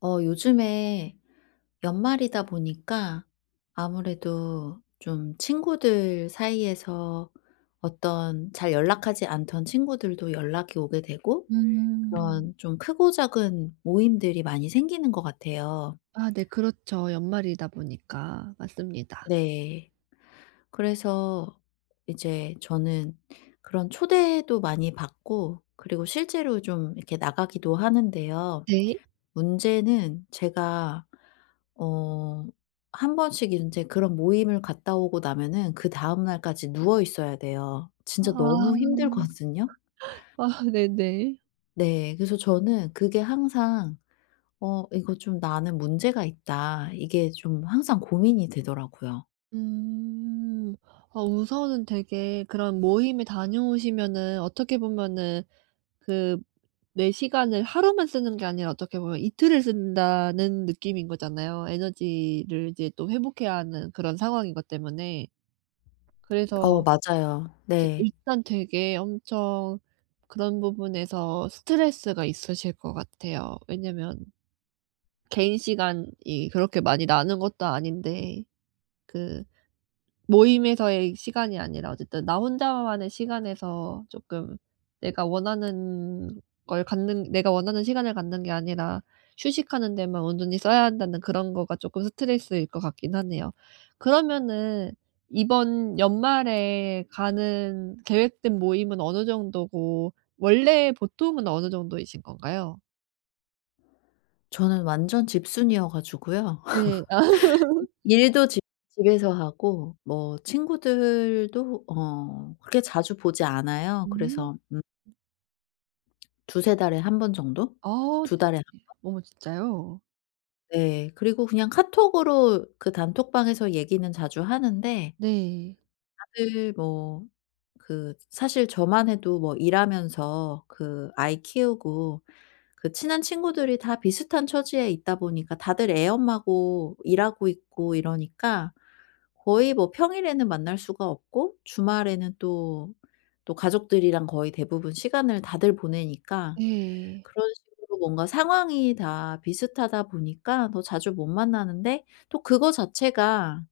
요즘에 연말이다 보니까 아무래도 좀 친구들 사이에서 어떤 잘 연락하지 않던 친구들도 연락이 오게 되고 음. 그런 좀 크고 작은 모임들이 많이 생기는 것 같아요. 아 네 그렇죠. 연말이다 보니까. 맞습니다. 네. 그래서 이제 저는 그런 초대도 많이 받고 그리고 실제로 좀 이렇게 나가기도 하는데요. 네. 문제는 제가 어 한 번씩 인제 그런 모임을 갔다 오고 나면은 그다음 날까지 누워 있어야 돼요. 진짜 너무 아. 힘들거든요. 아 네네. 네. 그래서 저는 그게 항상 '어 이거 좀 나는 문제가 있다.' 이게 좀 항상 고민이 되더라고요. 음. 아 우선은 되게 그런 모임에 다녀오시면은 어떻게 보면은 그 내 시간을 하루만 쓰는 게 아니라 어떻게 보면 이틀을 쓴다는 느낌인 거잖아요. 에너지를 이제 또 회복해야 하는 그런 상황인 것 때문에. 그래서 맞아요. 제 네. 일단 되게 엄청 그런 부분에서 스트레스가 있으실 것 같아요. 왜냐면 개인 시간이 그렇게 많이 나는 것도 아닌데 그 모임에서의 시간이 아니라 어쨌든 나 혼자만의 시간에서 쪼끔 내가 원하는 걸 갖는 내가 원하는 시간을 갖는 게 아니라 휴식하는 데만 온전히 써야 한다는 그런 거가 쪼끔 스트레스일 것 같긴 하네요. 그러면은 이번 연말에 가는 계획된 모임은 어느 정도고 원래 보통은 어느 정도이신 건가요? 저는 완전 집순이어 가지고요. 네. 아 일도 집 집에서 하고 뭐 친구들도 그렇게 자주 보지 않아요. 음. 그래서 두세 달에 한 번 정도? 아 두 달에. 네네. 어머 진짜요? 네. 그리고 그냥 카톡으로 그 단톡방에서 얘기는 자주 하는데 네. 다들 뭐 그 사실 저만 해도 뭐 일하면서 그 아이 키우고 그 친한 친구들이 다 비슷한 처지에 있다 보니까 다들 애엄마고 일하고 있고 이러니까 거의 뭐 평일에는 만날 수가 없고 주말에는 또, 또 가족들이랑 거의 대부분 시간을 다들 보내니까 네. 그런 식으로 뭔가 상황이 다 비슷하다 보니까 더 자주 못 만나는데 또 그거 자체가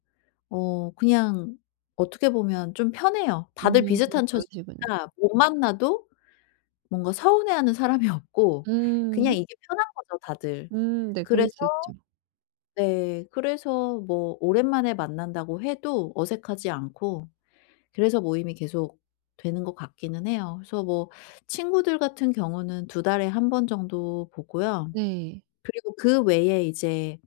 그냥 어떻게 보면 좀 편해요. 다들 음 비슷한 그러시군요. 처지니까 못 만나도 뭔가 서운해하는 사람이 없고 그냥 음. 이게 편한 거죠, 다들. 네 그럴 그래서 수 있죠. 네, 그래서 뭐 오랜만에 만난다고 해도 어색하지 않고 그래서 모임이 계속 되는 것 같기는 해요. 그래서 뭐 친구들 같은 경우는 두 달에 한 번 정도 보고요. 네. 그리고 그 외에 이제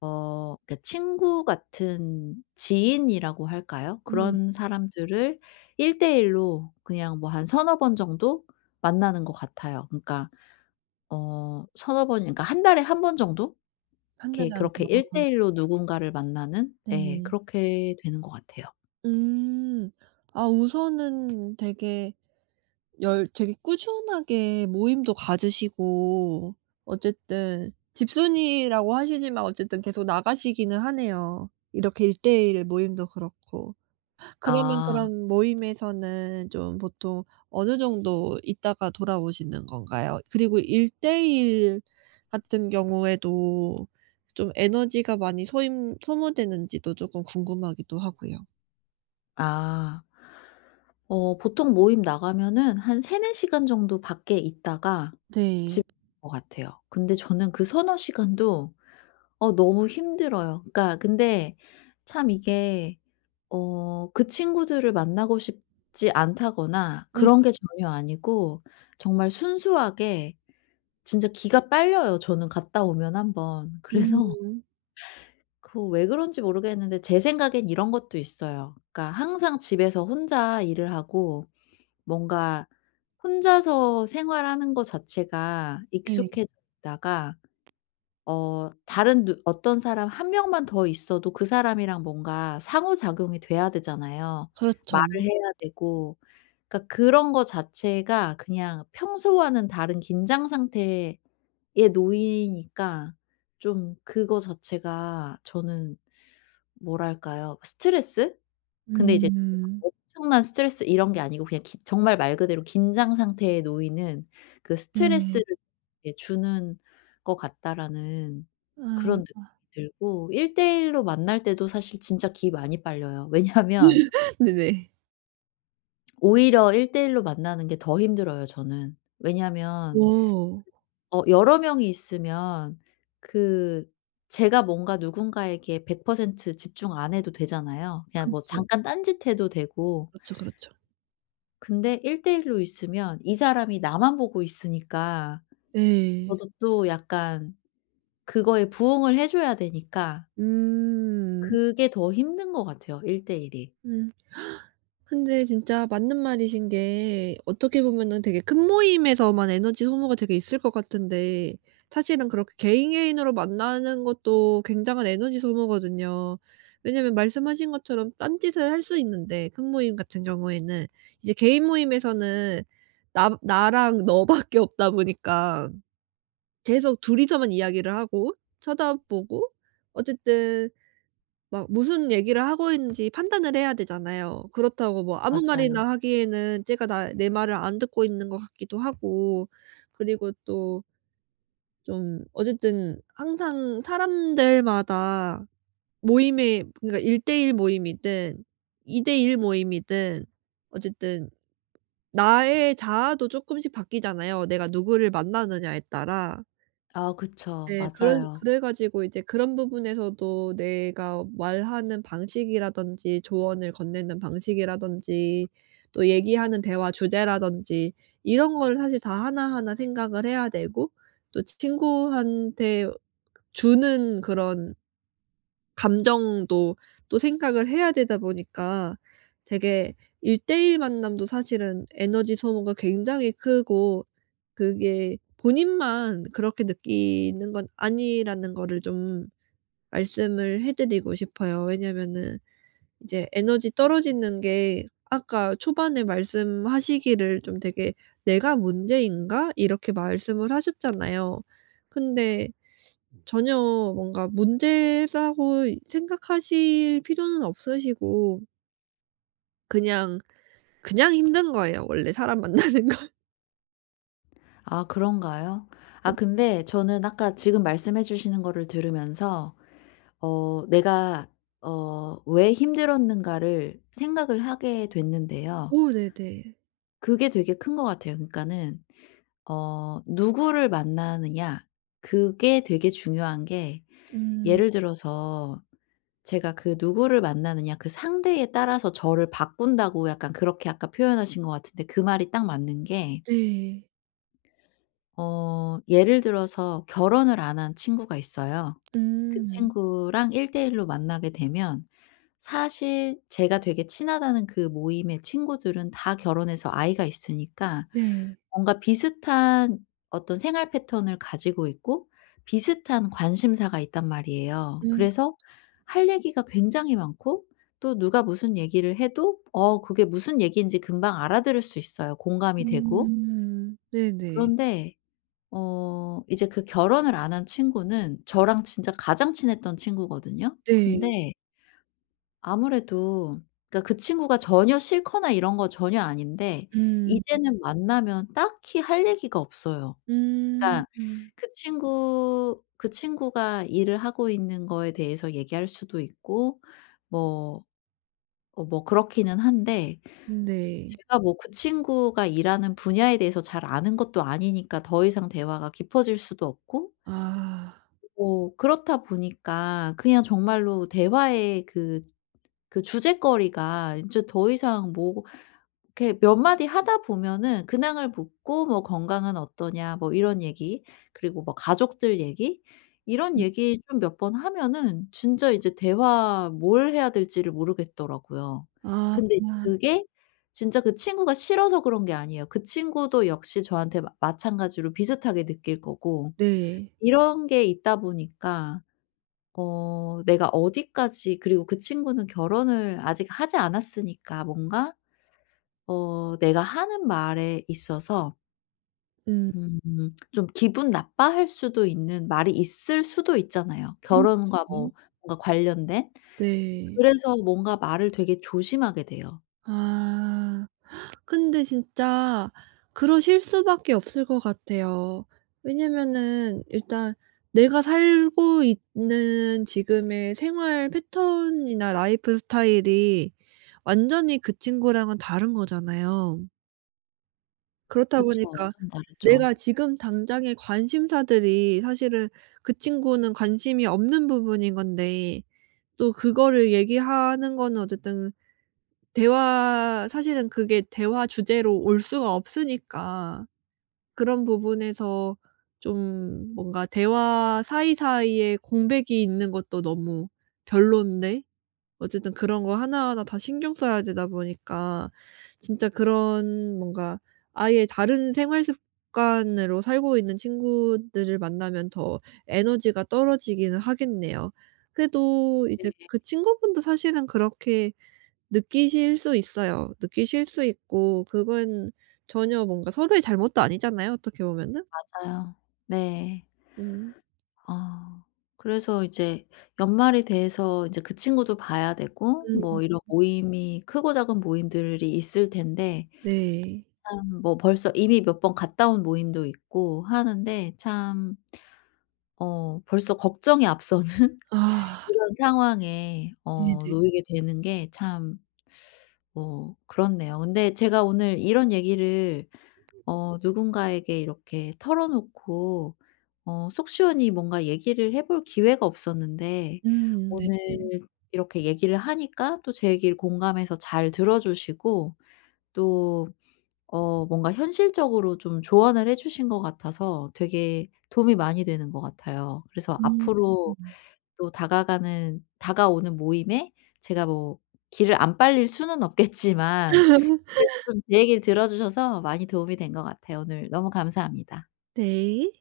그러니까 친구 같은 지인이라고 할까요? 네. 그런 사람들을 일대일로 그냥 뭐 한 서너 번 정도 만나는 것 같아요. 그러니까 서너 번, 그러니까 한 달에 한 번 정도 한 달에 이렇게 한 그렇게 번. 1:1 로 누군가를 만나는, 예, 네. 그렇게 되는 것 같아요. 음. 아 우선은 되게 열 되게 꾸준하게 모임도 가지시고 어쨌든 집순이라고 하시지만 어쨌든 계속 나가시기는 하네요. 이렇게 일대일 모임도 그렇고. 그러면 아. 그런 모임에서는 좀 보통 어느 정도 있다가 돌아오시는 건가요? 그리고 1대1 같은 경우에도 좀 에너지가 많이 소임 소모되는지도 쪼끔 궁금하기도 하고요. 아. 보통 모임 나가면은 한 3~4 시간 정도 밖에 있다가 집에 네. 오는 것 같아요. 근데 저는 그 서너 시간도 너무 힘들어요. 그러니까 근데 참 이게 그 친구들을 만나고 싶지 않다거나 네. 그런 게 전혀 아니고 정말 순수하게 진짜 기가 빨려요, 저는 갔다 오면 한 번. 그래서 음. 그거 왜 그런지 모르겠는데 제 생각엔 이런 것도 있어요. 그러니까 항상 집에서 혼자 일을 하고 뭔가 혼자서 생활하는 거 자체가 네. 익숙해져 있다가 다른 누 어떤 사람 한 명만 더 있어도 그 사람이랑 뭔가 상호작용이 돼야 되잖아요. 그렇죠. 말을 해야 되고. 그러니까 그런 거 자체가 그냥 평소와는 다른 긴장 상태에, 예, 노이니까 좀 그거 자체가 저는 뭐랄까요? 스트레스? 근데 이제 그게 막 음. 엄청난 스트레스 이런 게 아니고 그냥 기 정말 말 그대로 긴장 상태에 놓이는 그 스트레스를, 네. 예, 주는 것 같다라는 그런 아. 느낌이 들고, 1대1로 만날 때도 사실 진짜 기 많이 빨려요. 왜냐하면 네네. 오히려 1대1로 만나는 게 더 힘들어요, 저는. 왜냐하면 오. 여러 명이 있으면 그 제가 뭔가 누군가에게 100% 집중 안 해도 되잖아요. 그냥 뭐 그렇죠. 잠깐 딴짓해도 되고. 그렇죠, 그렇죠. 근데 일대일로 있으면 이 사람이 나만 보고 있으니까 예. 저도 또 약간 그거에 부응을 해 줘야 되니까 음. 그게 더 힘든 것 같아요, 일대일 이. 음. 근데 진짜 맞는 말이신 게 어떻게 보면은 되게 큰 모임에서만 에너지 소모가 되게 있을 것 같은데 사실은 그렇게 개인 개인으로 만나는 것도 굉장한 에너지 소모거든요. 왜냐면 말씀하신 것처럼 딴짓을 할 수 있는데 큰 모임 같은 경우에는 이제 개인 모임에서는 나 나랑 너밖에 없다 보니까 계속 둘이서만 이야기를 하고 쳐다보고 어쨌든 막 무슨 얘기를 하고 있는지 판단을 해야 되잖아요. 그렇다고 뭐 아무 맞아요. 말이나 하기에는 쟤가 나 내 말을 안 듣고 있는 것 같기도 하고 그리고 또 좀 어쨌든 항상 사람들마다 모임에 그러니까 1 대1 모임이든 2대1 모임이든 어쨌든 나의 자아도 쪼끔씩 바뀌잖아요, 내가 누구를 만나느냐에 따라. 아, 그쵸. 네. 그래 맞아요. 그래 가지고 이제 그런 부분에서도 내가 말하는 방식이라든지 조언을 건네는 방식이라든지 또 얘기하는 대화 주제라든지 이런 거를 사실 다 하나하나 생각을 해야 되고 또 친구한테 주는 그런 감정도 또 생각을 해야 되다 보니까 되게 1대1 만남도 사실은 에너지 소모가 굉장히 크고 그게 본인만 그렇게 느끼는 건 아니라는 거를 좀 말씀을 해 드리고 싶어요. 왜냐면은 이제 에너지 떨어지는 게 아까 초반에 말씀하시기를 좀 되게 "내가 문제인가?" 이렇게 말씀을 하셨잖아요. 근데 전혀 뭔가 문제라고 생각하실 필요는 없으시고 그냥, 그냥 힘든 거예요, 원래 사람 만나는 건. 아, 그런가요? 아, 그 근데 저는 아까 지금 말씀해 주시는 거를 들으면서 내가 '왜 힘들었는가.'를 생각을 하게 됐는데요. 오 네네. 그게 되게 큰 것 같아요. 그러니까는 누구를 만나느냐, 그게 되게 중요한 게, 음. 예를 들어서 제가 그 누구를 만나느냐 그 상대에 따라서 저를 바꾼다고 약간 그렇게 아까 표현하신 것 같은데 그 말이 딱 맞는 게, 네. 예를 들어서 결혼을 안 한 친구가 있어요. 그 음. 친구랑 1대1로 만나게 되면, 사실 제가 되게 친하다는 그 모임의 친구들은 다 결혼해서 아이가 있으니까 네. 뭔가 비슷한 어떤 생활 패턴을 가지고 있고 비슷한 관심사가 있단 말이에요. 음. 그래서 할 얘기가 굉장히 많고 또 누가 무슨 얘기를 해도 그게 무슨 얘기인지 금방 알아들을 수 있어요. 음. 공감이 되고. 음. 네네. 그런데 이제 그 결혼을 안 한 친구는 저랑 진짜 가장 친했던 친구거든요. 네. 근데 아무래도, 그러니까 그 친구가 전혀 싫거나 이런 거 전혀 아닌데 음. 이제는 만나면 딱히 할 얘기가 없어요. 음. 그러니까 음. 그 친구 그 친구가 일을 하고 있는 거에 대해서 얘기할 수도 있고 뭐 뭐 그렇기는 한데 네. 제가 뭐 그 친구가 일하는 분야에 대해서 잘 아는 것도 아니니까 더 이상 대화가 깊어질 수도 없고 아. 그렇다 보니까 그냥 정말로 대화의 그 주제거리가 인제 더 이상 뭐 이렇게 몇 마디 하다 보면은 근황을 묻고 뭐 "건강은 어떠냐?" 뭐 이런 얘기, 그리고 뭐 가족들 얘기, 이런 음. 얘기 좀 몇 번 하면은 진짜 이제 대화 뭘 해야 될지를 모르겠더라고요. 아. 근데 이제 그게 진짜 그 친구가 싫어서 그런 게 아니에요. 그 친구도 역시 저한테 마 마찬가지로 비슷하게 느낄 거고, 네. 이런 게 있다 보니까, 내가 어디까지, 그리고 그 친구는 결혼을 아직 하지 않았으니까 뭔가 내가 하는 말에 있어서 음. 음 좀 기분 나빠할 수도 있는 말이 있을 수도 있잖아요, 그렇죠. 결혼과 뭐 뭔가 관련된. 네. 그래서 뭔가 말을 되게 조심하게 돼요. 아. 근데 진짜 그러실 수밖에 없을 것 같아요. 왜냐면은 일단 내가 살고 있는 지금의 생활 패턴이나 라이프 스타일이 완전히 그 친구랑은 다른 거잖아요. 그렇다 그쵸. 보니까 완전 다르죠. 내가 지금 당장의 관심사들이 사실은 그 친구는 관심이 없는 부분인 건데 또 그거를 얘기하는 거는 어쨌든 대화 사실은 그게 대화 주제로 올 수가 없으니까 그런 부분에서 좀 뭔가 대화 사이사이에 공백이 있는 것도 너무 별론데 어쨌든 그런 거 하나하나 다 신경 써야 되다 보니까 진짜 그런 뭔가 아예 다른 생활 습관으로 살고 있는 친구들을 만나면 더 에너지가 떨어지기는 하겠네요. 그래도 이제 그 친구분도 사실은 그렇게 느끼실 수 있어요. 느끼실 수 있고 그건 전혀 뭔가 서로의 잘못도 아니잖아요, 어떻게 보면은. 맞아요. 네. 음. 어, 그래서 이제 연말이 돼서 이제 그 친구도 봐야 되고 뭐 음 이런 모임이, 크고 작은 모임들이 있을 텐데 네. 참, 뭐 벌써 이미 몇 번 갔다 온 모임도 있고 하는데 참, 벌써 걱정이 앞서는 아 이런 상황에 네네. 놓이게 되는 게 참 뭐 그렇네요. 근데 제가 오늘 이런 얘기를 누군가에게 이렇게 털어 놓고 속 시원히 뭔가 얘기를 해볼 기회가 없었는데, 네. 오늘 음. 이렇게 얘기를 하니까 또 제 얘기를 공감해서 잘 들어 주시고, 또 뭔가 현실적으로 좀 조언을 해 주신 것 같아서 되게 도움이 많이 되는 것 같아요. 그래서 앞으로 음. 또 다가가는 다가오는 모임에 제가 뭐 길을 안 빨릴 수는 없겠지만 그래도 좀 제 얘기를 들어 주셔서 많이 도움이 된 것 같아요. 오늘 너무 감사합니다. 네.